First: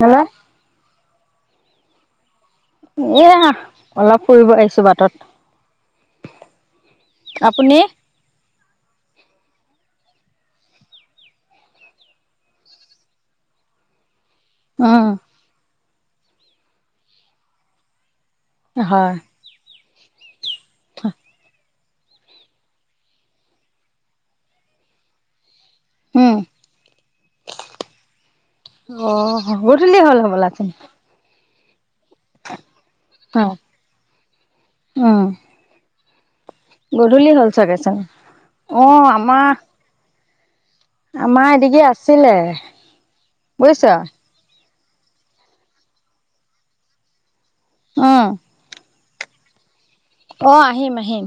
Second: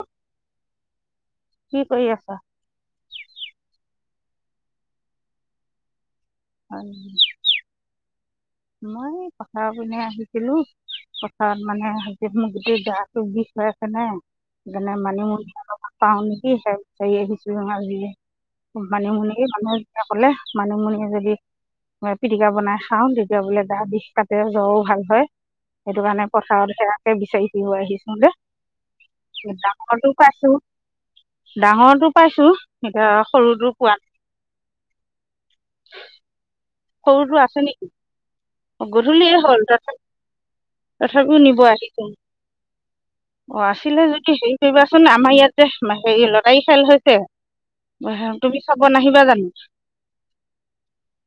Hello. কি কৰি আছা? এয়া অলপ ফুৰিব আহিছো বাটত। হয়, আপুনি? মই পথাৰৰ পিনে আহিছিলো। পথাৰত মানে সেইকেদিন মোৰ গোটেই গাটো বিষ হৈ আছে নে সেইকাৰণে উম, মানুহ পাওঁ নেকি হেল্প [unintelligible] হয়, মানিমুনি মানুহে যেতিয়া কলে মানুমুনিয়ে যদি, মই পিটিকা বনাই খাওঁ তেতিয়া বোলে গা বিষ কাতে জ্বৰো ভাল হয় সেইটো কাৰণে উম। পথাৰত সেইয়াকে বিচাৰি পিনে আহিছোগে। অঁ গধূলি হল হ'বলা ছোন। ডাঙৰটো পাইছো এতিয়া সৰুটো পোৱা- উমঁ। গধূলি সৰুটো হ'ল আছে চাগে নেকি? চোন। অ', গধূলিয়ে আমাৰ হ'ল ত। তথাপিও আমাৰ নিব এদিগি আহিছোঙ আছিলে অঁ বুজিছ। আছিলে যদি সেই। কৰিবাচোন আমাৰ ইয়াত হে লটাৰী খেল হৈছে উম, তুমি। চাব নাহিবা জানো। অঁ আহিম আহিম।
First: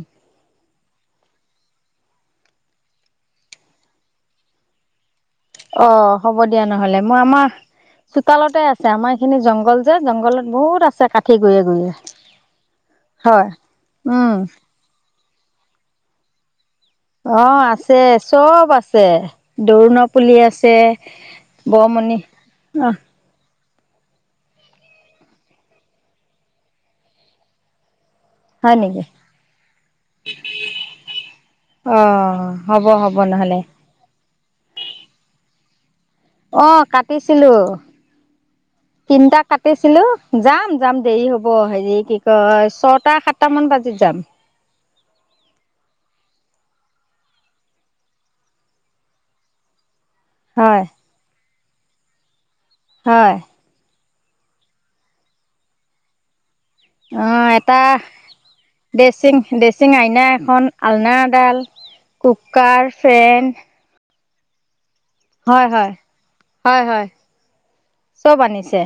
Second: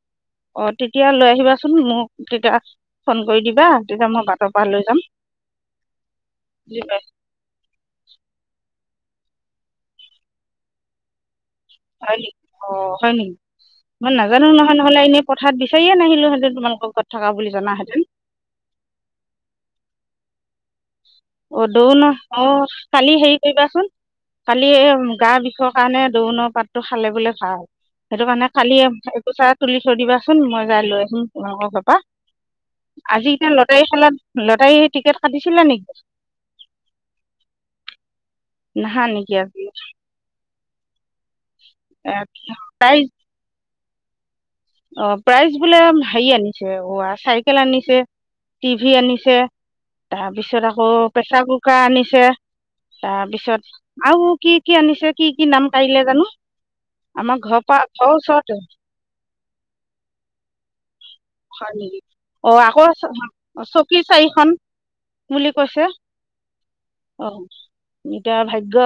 অঁ তেতিয়া লৈ আহিবাচোন মোক। তেতিয়া ফোন কৰি দিবা তেতিয়া মই বাটৰ পৰা লৈ যাম। অঁ হ'ব দিয়া বুজি নহলে পাইছা? মই আমাৰ। চোতালতে আছে আমাৰ এইখিনি জংঘল যে জংঘলত বহুত আছে কাঠ। হয়ঁ নি অঁ হয়ঁ নেকি হয়। মই উম, নাজানো নহয় নহলে এনে। কথাত বিচাৰীয়ে নাহীলো হেঁতেন তোমালোক ঘৰত। থকা বুলি অঁ জনাহেঁতেন আছে চব আছে দৰুোণ পুলি আছে। অঁ দৌন বৰমণি অঁ অ', কালি হেৰি কৰিবাচোন। কালি এ গা বিষৰ কাৰণে দৌনৰ পাতটো খালে বোলে ভাল। সেইটো কাৰণে হয় কালি নেকি একোচ তুলি থৈ দিবাচোন মই যাই লৈ আহিম তোমালোকৰ ঘৰ পৰা। অ হ'ব হ'ব আজি এতিয়া নহ'লে লটাৰী খেলাত লটাৰী টিকেট কাটিছিলে নেকি? অ', কাটিছিলো নাহা নেকি তিনিটা আজি কাটিছিলো যাম যাম দেৰি হ'ব। হ'ব হেৰি এ, কি কয় প্ৰাইজ ছটা সাতটা মান বাজিত যাম। অ', প্ৰাইজ বোলে হেৰি ঔৱা আনিছে চাইকেল আনিছে। টিভি আনিছে। তাৰপিছত হয় আকৌ প্ৰেচাৰ কুকাৰ আনিছে হয় তাৰপিছত আৰু কি কি আনিছে কি কি নাম কঢ়িলে জানো অ আমাৰ ঘৰৰ এটা পৰা ঘৰৰ ওচৰতে। ড্ৰেচিং ড্ৰেচিং, আইনা এখন, আলনা এডাল, হয় কুকাৰ, ফেন। কি চাৰিখন বুলি হয় কৈছে। হয় হয় হয় অ', এতিয়া চব আনিছে ভাগ্য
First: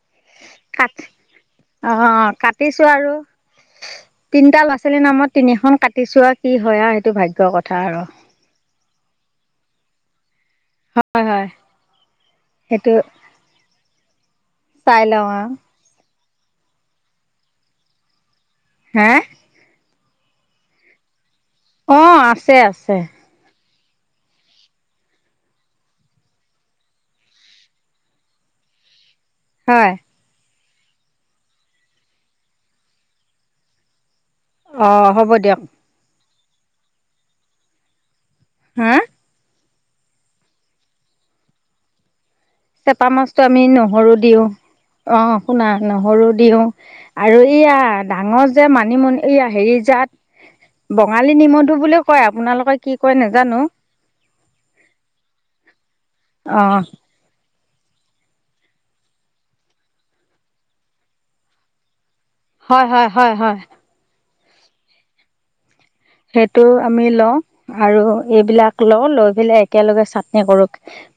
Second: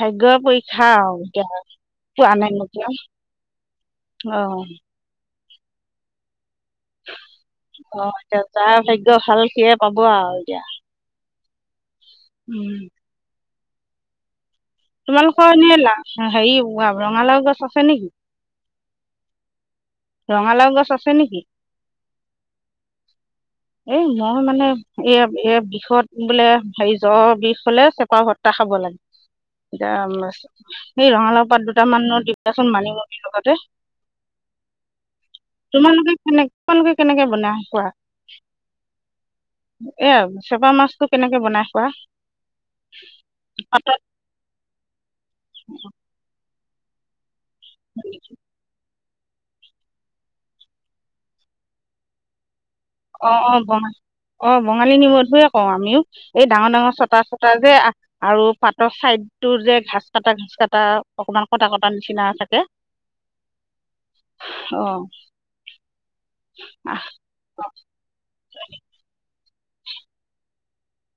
ভাগ্যয়ে পৰীক্ষা কাট আৰু এতিয়া পোৱা নে নোপোৱা। অ তিনটা ল'ৰা ছোৱালীৰ নামত তিনিখন কাটিছো আৰু কি হয় আৰু সেইটো ভাগ্যৰ কথা অ আৰু। এতিয়া যাৰ ভাগ্যৰ ভাল সিয়ে পাব আৰু এতিয়া। হয়, হয়, উম সেটো। তোমালোকৰ এনে লাও হেৰি ৰঙালাও গছ আছে নেকি? হে? ৰঙালাও গছ আছে নেকি? অ', আছে আছে। এ মই মানে এ এ বিষত বোলে হেৰি জ্বৰ বিষ হ'লে চেপা ভত্তা খাব লাগে। হয় এতিয়া সেই ৰঙালাও পাত দুটামানো দি পঠাচোন মানিমুনি লগতে। অ', হ'ব দিয়ক। তোমালোকে কেনে তোমালোকে কেনেকে বনাই খোৱা? হা? এয়া চেপা মাছতটো কেনেকে বনাই খোৱা? চেপা মাছটো আমি পাতত নহৰু দিও অ' শুনা নহৰু দিওঁ। আৰু ইয়া ডাঙৰ যে মানিমুনি। এইয়া হেৰি জাত বঙালী নিমধু বুলি কয় আপোনালোকে কি কয় অ', নাজানো অ', বঙালী অ' বঙালী নিমধুয়ে কওঁ আমিও এই ডাঙৰ অ', ডাঙৰ চটা চটা যে আৰু পাতৰ চাইদতো যে ঘাচ কটা ঘাচ কটা অকমান কটা কটা নিচিনা থাকে। হয়, হয়, হয়, হয়। অ'। সেইটো আহ আমি লওঁ আৰু এইবিলাক লওঁ লৈ পেলাই একেলগে চাটনি কৰো।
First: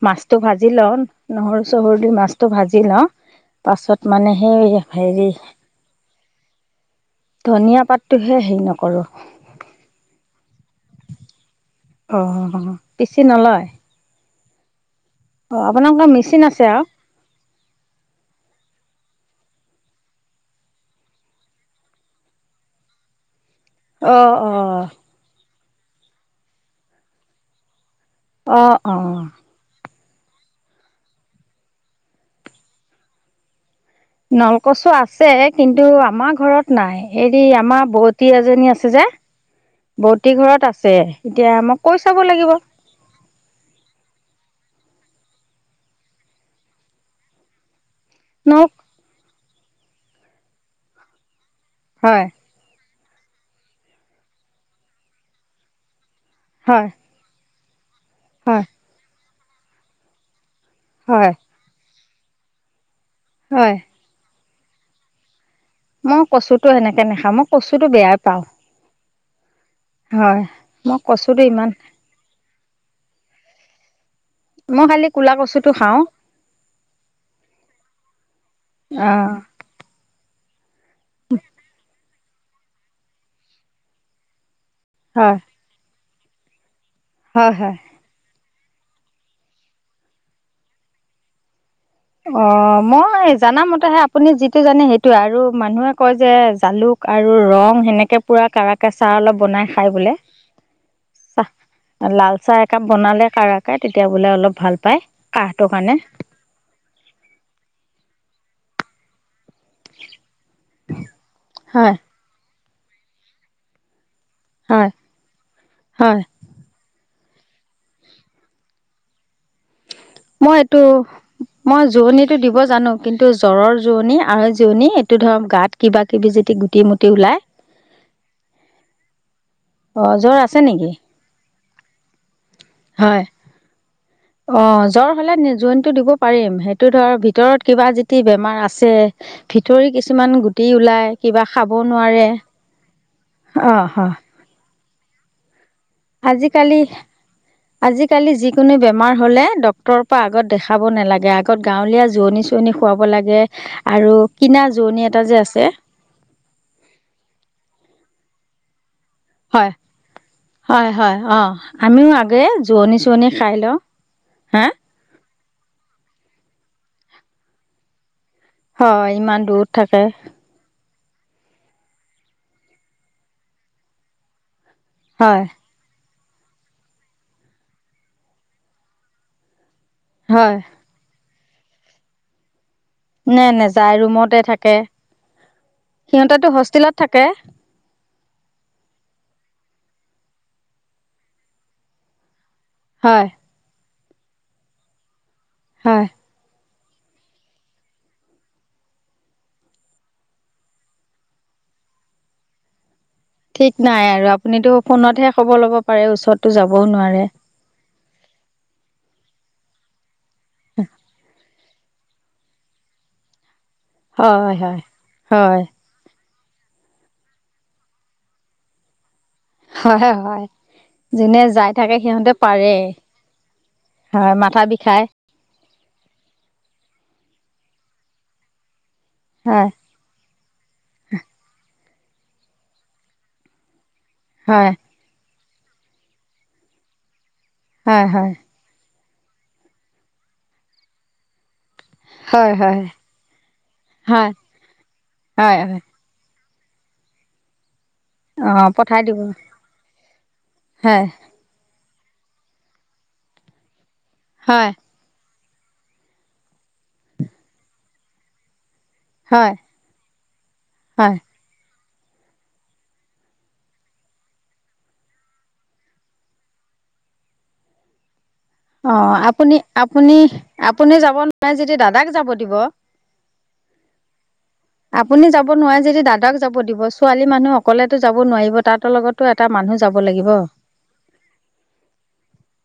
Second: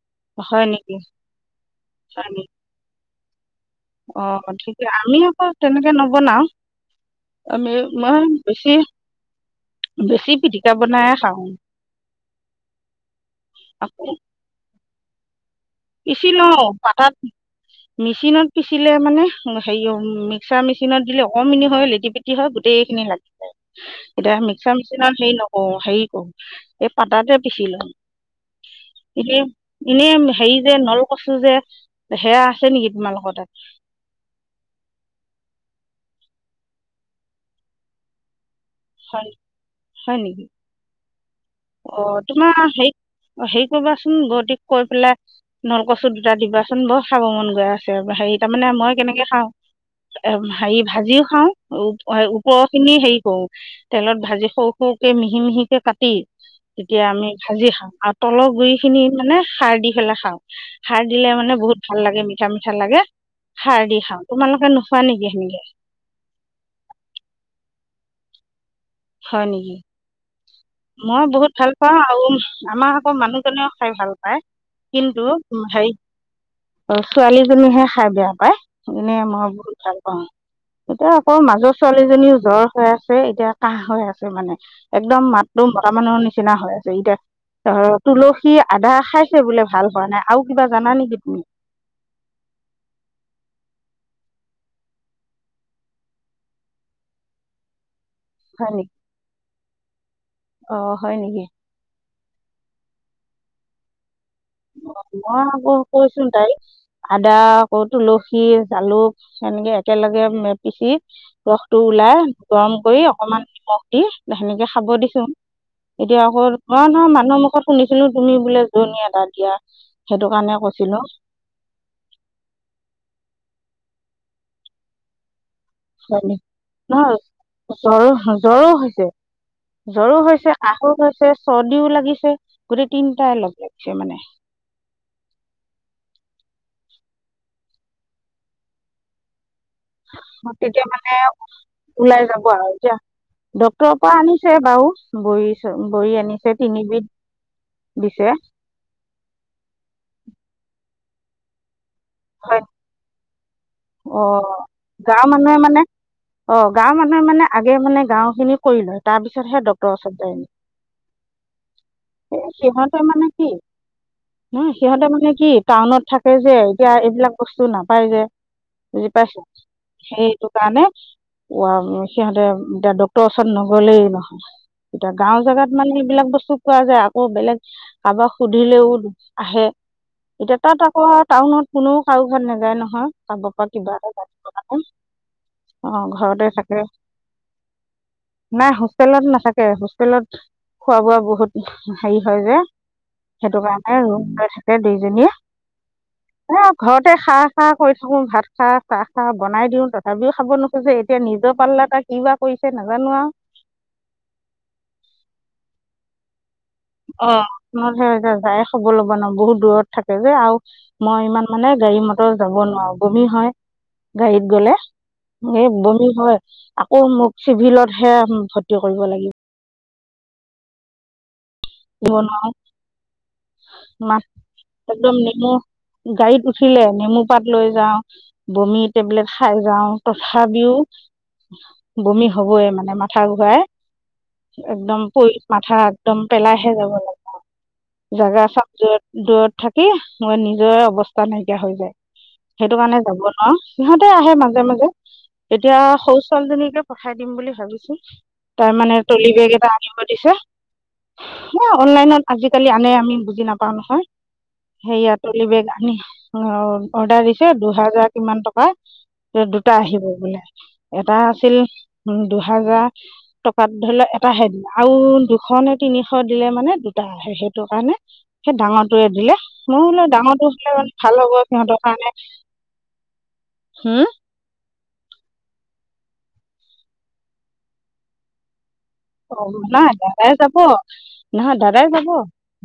মাছটো হয় ভাজি নেকি লওঁ নহৰু চহৰু দি হয় মাছটো নেকি ভাজি লওঁ। পাছত অ মানে সেই ঠিকে আমি হেৰি আকৌ তেনেকে নবনাও আমি ধনীয়া মই পাতটোহে হেৰি বেছি নকৰো। বেছি পিটিকা বনাইয়ে খাওঁ। অ', পিচি নলয়? আকৌ অ' আপোনালোকৰ পিচি মেচিন লওঁ আছে আৰু। পাতাত মেচিনত পিচিলে মানে হেৰি অ' মিক্সাৰ মেচিনত দিলে অকমিনি হৈ লেটি পেটি হয় গোটেইখিনি লাগি যায়। অ এতিয়া অ মিক্সাৰ মেচিন হেৰি নকৰো, হেৰি কৰো এই পাতাতে পিচি লওঁ। অ অ ইনে ইনে হেৰি যে নল কচু যে সেয়া আছে নেকি তোমালোকৰ তাত? নলকচু আছে কিন্তু আমাৰ ঘৰত নাই। হৰি আমাৰ ব'তী এজনী আছে যে হয় হয় ব'তী নেকি ঘৰত আছে। এতিয়া আমাক অ', তোমাৰ হেৰি অ', হেৰি কবাচোন ব'তীক কৈ পেলাই নলকচু দুটা দিবাচোন বৰ খাব মন গৈ আ হেৰি নল তাৰমানে মই কেনেকে খাওঁ, এ হেৰি ভাজিও খাওঁ হয় উ পৰৰ খিনি হেৰি কৰো, তেলত ভাজি সৰু, সৰুকে মিহি, মিহিকে কাটি হয় তেতিয়া আমি ভাজি খাওঁ, আৰু তলৰ হয় গুৰি খিনি মানে সাৰ দি পেলাই খাওঁ সাৰ হয় দিলে মানে বহুত ভাল লাগে মিঠা, মিঠা লাগে, হয় সাৰ দি খাওঁ। তোমালোকে নোখোৱা নেকি সেনেকে? মই কচুটো সেনেকে নাখাওঁ। মই কচু টো বেয়া পাওঁ। হয় নেকি, হয় মই কচুটো বহুত ইমান ভাল পাওঁ আৰু আমাৰ আকৌ মানুহজনেও খাই ভাল পায়, মই খালি কিন্তু ক'লা উ কচুটো হেৰি খাওঁ ছোৱালীজনীহে খাই বেয়া পায়, অ এনে মই বহুত ভাল পাওঁ। এতিয়া আকৌ মাজৰ ছোৱালীজনীও জ্বৰ হৈ আছে, এতিয়া কাহ হৈ আছে মানে। একদম হয় মাতটো মতা মানুহৰ নিচিনা হৈ আছে, ইতিয়া হয় হয় ধৰক তুলসী, আধা খাইছে বোলে ভাল হোৱা নাই আৰু কিবা জানা নেকি তুমি অ', মই জানামতে সেই আপুনি যিটো জানে সেইটো আৰু মানুহে কয় যে জালুক আৰু লং সেনেকে পুৰা হয় কাৰাকে নেকি চাহ অলপ বনাই খাই বোলে। অ হয় নেকি চাহ লাল চাহ একাপ বনালে কাৰাকে তেতিয়া বোলে অলপ ভাল পায় কাহটোৰ কাৰণে। [unintelligible] চোন তাই, আদা আকৌ তুলসী, জালুক সেনেকে একেলগে পিচি, ৰসটো হয়, ওলাই, গৰম কৰি, অকমান নিমখ দি সেনেকে খাব হয়, দিছোঁ। এতিয়া হয়। আকৌ মই নহয় মানুহ মুখত শুনিছিলো তুমি বোলে জোৰনী এটা দিয়া। সেইটো কাৰণে মই এইটো কৈছিলো মই জোৰণিতটো দিব জানো, কিন্তু জ্বৰৰ জোৰণি আৰ জোৰণি এইটো ধৰক গাত কিবা কিবি হয়, যদি গুটি মুটি নহয়, ওলাই জ্বৰ, জ্বৰো হৈছে। অ' জ্বৰো জ্বৰ হৈছে, আছে নেকি? আসুষ হৈছে, চৰ্দিও লাগিছে, গোটেই হয়। তিনটাই লাগিছে মানে। অ', জ্বৰ হ'লে জোৰনীটো দিব পাৰিম, সেইটো ধৰ ভিতৰত কিবা যদি বেমাৰ আছে ভিতৰি কিছুমান গুটি তেতিয়া মানে ওলাই কিবা খাব ওলাই নোৱাৰে। যাব আৰু এতিয়া অ', ডক্তৰৰ পৰা হয় আনিছে বাৰু ব গৰি আনিছে তিনিবিধ দিছে। কোনো বেমাৰ হ'লে ডক্তৰৰ পা আগত দেখাব নালাগে আগ গত গাঁৱলীয়া জোৰণি হয় চোৰণি খোৱাব লাগে, আৰু অ কিনা জোৰণি গাঁৱৰ এটা যে মানুহে আছে মানে অ', গাঁৱ মানুহে মানে আগে মানে গাঁও খিনি কৰি লয়, তাৰ পিছতহে হয় ডাক্তৰৰ ওচৰত যায়। হয়, হয়, অ', আমিও আগে জোৰণি সিহঁতে মানে চোৱনি কি খাই লওঁ। হা সিহঁতে মানে কি টাউনত থাকে যে, এতিয়া এইবিলাক বস্তু নাপায় যে। হয় বুজি পইছা? ইমান দূৰত থাকে সে টো কাৰণে সিহঁতে এতিয়া ডক্তৰৰ ওচৰত নগলেই নহয়। এতিয়া গাও হয় জেগাত মানে এইবিলাক বস্তু পোৱা যায়, আকৌ বেলেগ কাৰোবাক সুধিলেও আহে। হয় এতিয়া তাত আকৌ টাউনত কোনেও কাৰো ঘৰত নাযায় নহয়। চাব নে পৰা কিবা নেযায় এটা ৰুমতে থাকে [unintelligible] অ', ঘৰতে সিহঁতেতো থাকে। হোষ্টেলত নাই হোষ্টেলত নাথাকে, হোষ্টেলত খোৱা বোৱা বহুত হেৰি হয় যে হয়। সেইটো কাৰণে ৰুম লৈ থাকে দুইজনীয়ে। হয়। এ ঘৰতে খা, খা কৰি থাকো ভাত খা, চাহ খা বনাই দিও তথাপিও খাব নো খোজে এতিয়া নিজৰ পাল্লাত তাই কি বা কৰিছে নাজানো আৰু। ঠিক নাই আৰু আপুনিতো ফোনতহে খবৰ ল'ব পাৰে ওচৰতো যাবও নোৱাৰে। ফোনত হে এতিয়া যায় খব লব নোৱাৰোঁ বহুত দূৰত থাকে যে আৰু মই ইমান। মানে গাড়ী মটৰ যাব নোৱাৰো বমি হয় গাড়ীত হয় গ'লে হয় হয় এই বমি হয় আকৌ মোক চিভিলতহে ভৰ্তি কৰিব লাগিব হয় হে হয় যোনে যাই থাকে সিহঁতে নোৱাৰোঁ পাৰে হয় মাথা বিষাই। মোৰ গাড়ীত উঠিলে নেমু পাত লৈ যাওঁ বমি টেবলেট খাই হয় যাওঁ তথাপিও বমি হবই মানে মাথা ঘূৰাই হয় একদম পৰি মাথা একদম পেলাইহে যাব হয় লাগে হয় জাগা চাব যত দূৰত থাকি মই নিজৰে অৱস্থা নাইকিয়া হৈ যায়। হয় সেইটো হয় কাৰণে যাব নোৱাৰো সিহঁতে হয় আহে মাজে মাজে হয় এতিয়া হয় শৌচ ছোৱালীজনীকে পঠাই দিম বুলি ভাবিছো অঁ তাৰ পঠাই মানে দিব টলি বেগ এটা আনিব দিছে হয়। অ' অনলাইনত আজিকালি আনে আমি বুজি নাপাও নহয়। হয়। সেয়া তলি বেগ আনি অৰ্ডাৰ দিছে দুহাজাৰ কিমান টকা হয় দুটা আহিব বোলে হয় এটা আছিল উম দুহাজাৰ টকাত ধৰি লওক এটা হেড আও দুখন নে তিনিশ দিলে মানে দুটা আহে সেইটো কাৰণে সেই ডাঙৰটোৱে অঁ দিলে আপুনি মইও বুলো আপুনি ডাঙৰটো [unintelligible] আপুনি যাব ভাল হ'ব নোৱাৰে যদি সিহঁতৰ দাদাক কাৰণে। যাব দিব হোম আপুনি যাব নোৱাৰে যদি দাদাক যাব দিব ছোৱালী মানুহ অকলেতো যাব নোৱাৰিব তাহতৰ লগত [unintelligible] নাই দদাই যাব। নহয় দাদাই যাব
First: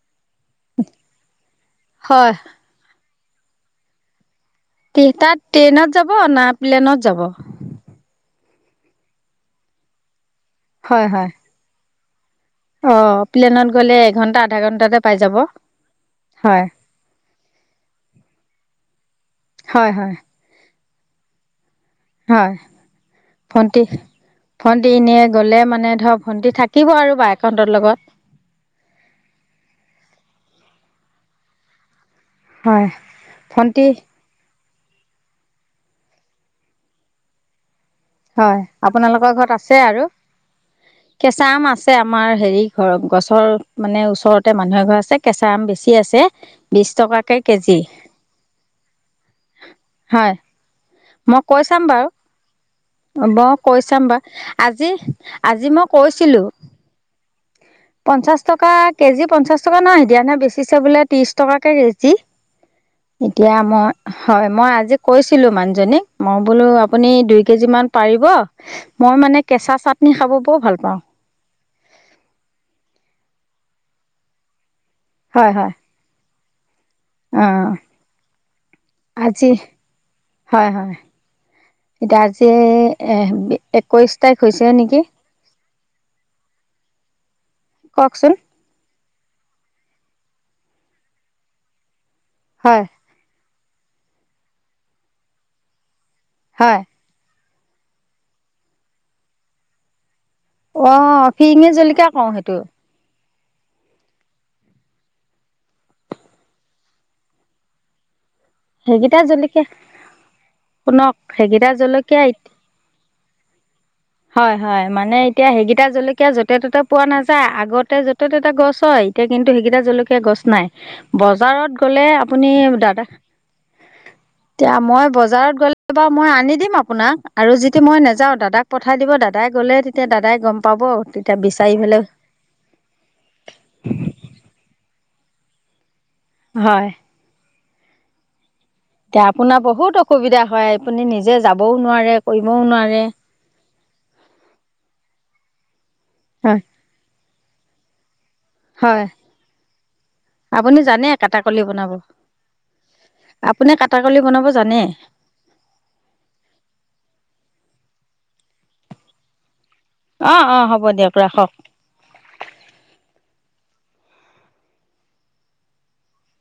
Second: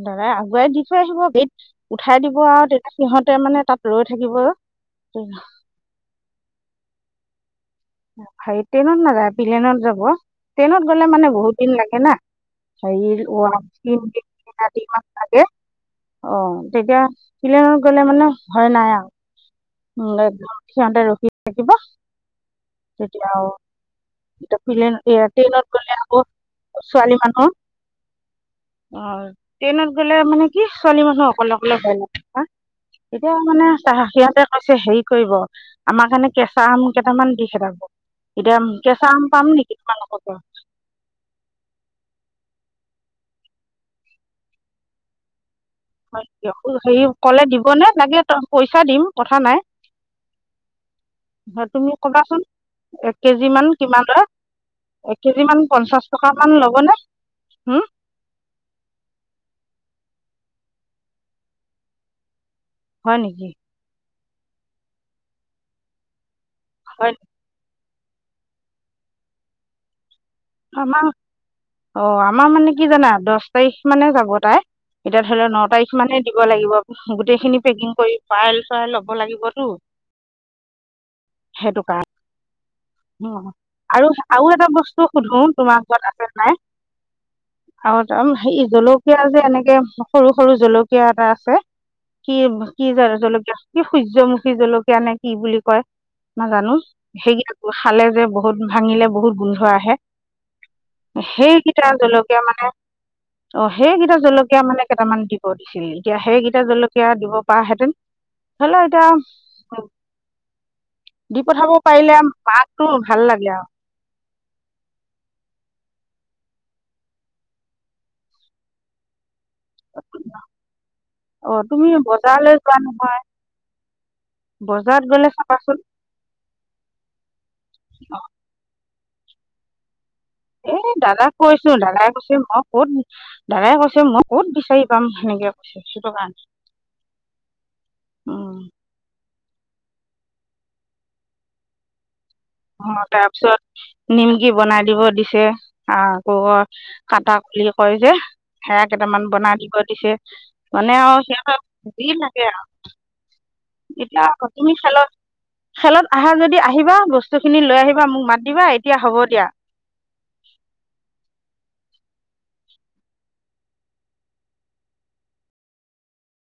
দাদাই আগুৱাই দি থৈ আহিব গেত উঠাই হয় দিব আৰু তেত সিহঁতে মানে তাত ৰৈ থাকিব তি তাত ট্ৰেইনত যাব না প্লেনত যাব। হাই ট্ৰেইনত নাযায় প্লেনত যাব ট্ৰেইনত হয় গলে মানে হয়। বহুত দিন লাগে না। অ' প্লেনত গ'লে এঘন্টা আধা ঘন্টাতে পাই যাব। হেৰি [unintelligible] অ' হয় তেতিয়া প্লেনত গ'লে মানে ভয় নাই আও হয় হয়। অ' সিহঁতে ৰখি থাকিব হয় তেতিয়া আৰু ভণ্টি এতিয়া ভণ্টি প্লেন এনে এয়া গ'লে ট্ৰেইনত মানে ধৰ আকৌ ভণ্টি থাকিব আৰু বায়েক হতৰ লগত। অ' ট্ৰেইনত গ'লে মানে কি ছোৱালী মানুহ অকলে অকলে ভয় লাগে না। হয়। এতিয়া মানে ভণ্টি চাহ সিহঁতে কৈছে হেৰি কৰিব আমাৰ কাৰণে কেঁচা আম কেইটামান দি খেদাব এতিয়া হয় কেঁচা আম আপোনালোকৰ ঘৰত পাম আছে নেকি আৰু। তোমালোকৰ তাত কেঁচা আম আছে আমাৰ হেৰি ঘৰ গছৰ মানে ওচৰতে মানুহে এঘৰ আছে কেঁচা আম বেছি আছে। হয় দিয়ক বিশ হেৰি টকাকে কলে দিব কেজি নে লাগিলে ত পইচা দিম কথা নাই। হয়। মই কৈ চাম তুমি বাৰু ক'বাচোন। এক কেজি মই মান কৈ চাম কিমান বাৰু লয় আজি এক কেজি মান আজি মই পঞ্চাশ টকা কৈছিলোঁ মান ল'বনে হোম পঞ্চাশ টকা কেজি পঞ্চাশ টকা নহয় দিয়া নাই বেচিছে বোলে ত্ৰিশ টকাকে কেজি হয় নেকি এতিয়া মই হয় মই আজি কৈছিলো মানুহজনীক মই বোলো আপুনি হয় দুই কেজি মান পাৰিব মই মানে কেচা চাটনি খাব বৰ ভাল আমা, পাওঁ অ আমাৰ মানে কি জানা দশ তাৰিখ মানে যাব তাই। এতিয়া ধৰি ল হয় ন হয় তাৰিখ মানে দিব লাগিব, গোটেইখিনি অঁ পেকিং কৰি পাইল চাইল লব আজি লাগিব তো। হয় হয়, কাৰণে এতিয়া আজি একৈশ তাৰিখ হৈছে নেকি? শুধু তোমাৰ ঘৰত আছে নাই, আৰু ত কওকচোন হে জলক সেয়া যে এনেকে সৰু সৰু জলকীয়া এটা আছে, কি হয় কি জলকীয়া কি সূৰ্যমুখী জলকীয়া নে কি বুলি কয় নাজানো, হয় সেই কেইটা খালে যে বহুত ভাঙিলে বহুত গুন্ধ আহে। অঁ ফিৰিঙি সেইকেইটা কওঁ জলকীয়া সেইটো মানে অঁ সেইকেইটা জলকীয়া মানে কেইটামান দিব দিছিল, এতিয়া সেইকেইটা জলকীয়া দিব পৰাহেঁতেন। হলো এতিয়া সেইকেইটা জলকীয়া শুনক দি সেইকেইটা পঠাব পাৰিলে জলকীয়া মাকটো ভাল লাগে আৰু। হয় হয় মানে এতিয়া সেইকেইটা জলকীয়া য'তে ত'তে পোৱা নাযায়, আগতে য'তে ত'তে গছ হয়। এতিয়া কিন্তু সেইকেইটা জলকীয়া গছ নাই, অ বজাৰত তুমি গ'লে আপুনি বজাৰলৈ যোৱা দাদা নহয় এতিয়া বজাৰত মই গ'লে বজাৰত চাবাচোন গ'লে ত মই আনি দিম আপোনাক, আৰু যদি মই নাযাওঁ দাদাক পঠাই দিব দাদাই গ'লে তেতিয়া দাদাই গম এ পাব দাদাক তেতিয়া কৈছো, বিচাৰি পেলাই দাদাই কৈছে মোক ক'ত দাদাই কৈছে মই ক'ত বিচাৰি পাম সেনেকে কৈছে সেইটো কাৰণে। হয়। উম। এতিয়া আপোনাৰ বহুত অসুবিধা হয়, আপুনি নিজে যাবও নোৱাৰে। কৰিবও অঁ নোৱাৰে তাৰপিছত নিমকি বনাই দিব দিছে আঁ আকৌ হয় কটা কৰিয়ে কয় যে। সেয়া হয় কেইটামান বনাই দিব দিছে, আপুনি মানে জানে আও সিহঁতৰ কাটাকলি বনাব হেৰি যি‌ লাগে আও। আপুনি কাটাকলি এতিয়া বনাব তুমি জানে খাল খেলত আহা যদি আহিবা, বস্তুখিনি লৈ আহিবা মোক মাতিবা এতিয়া হ'ব দিয়া। অঁ অঁ হ'ব দিয়ক ৰাখক।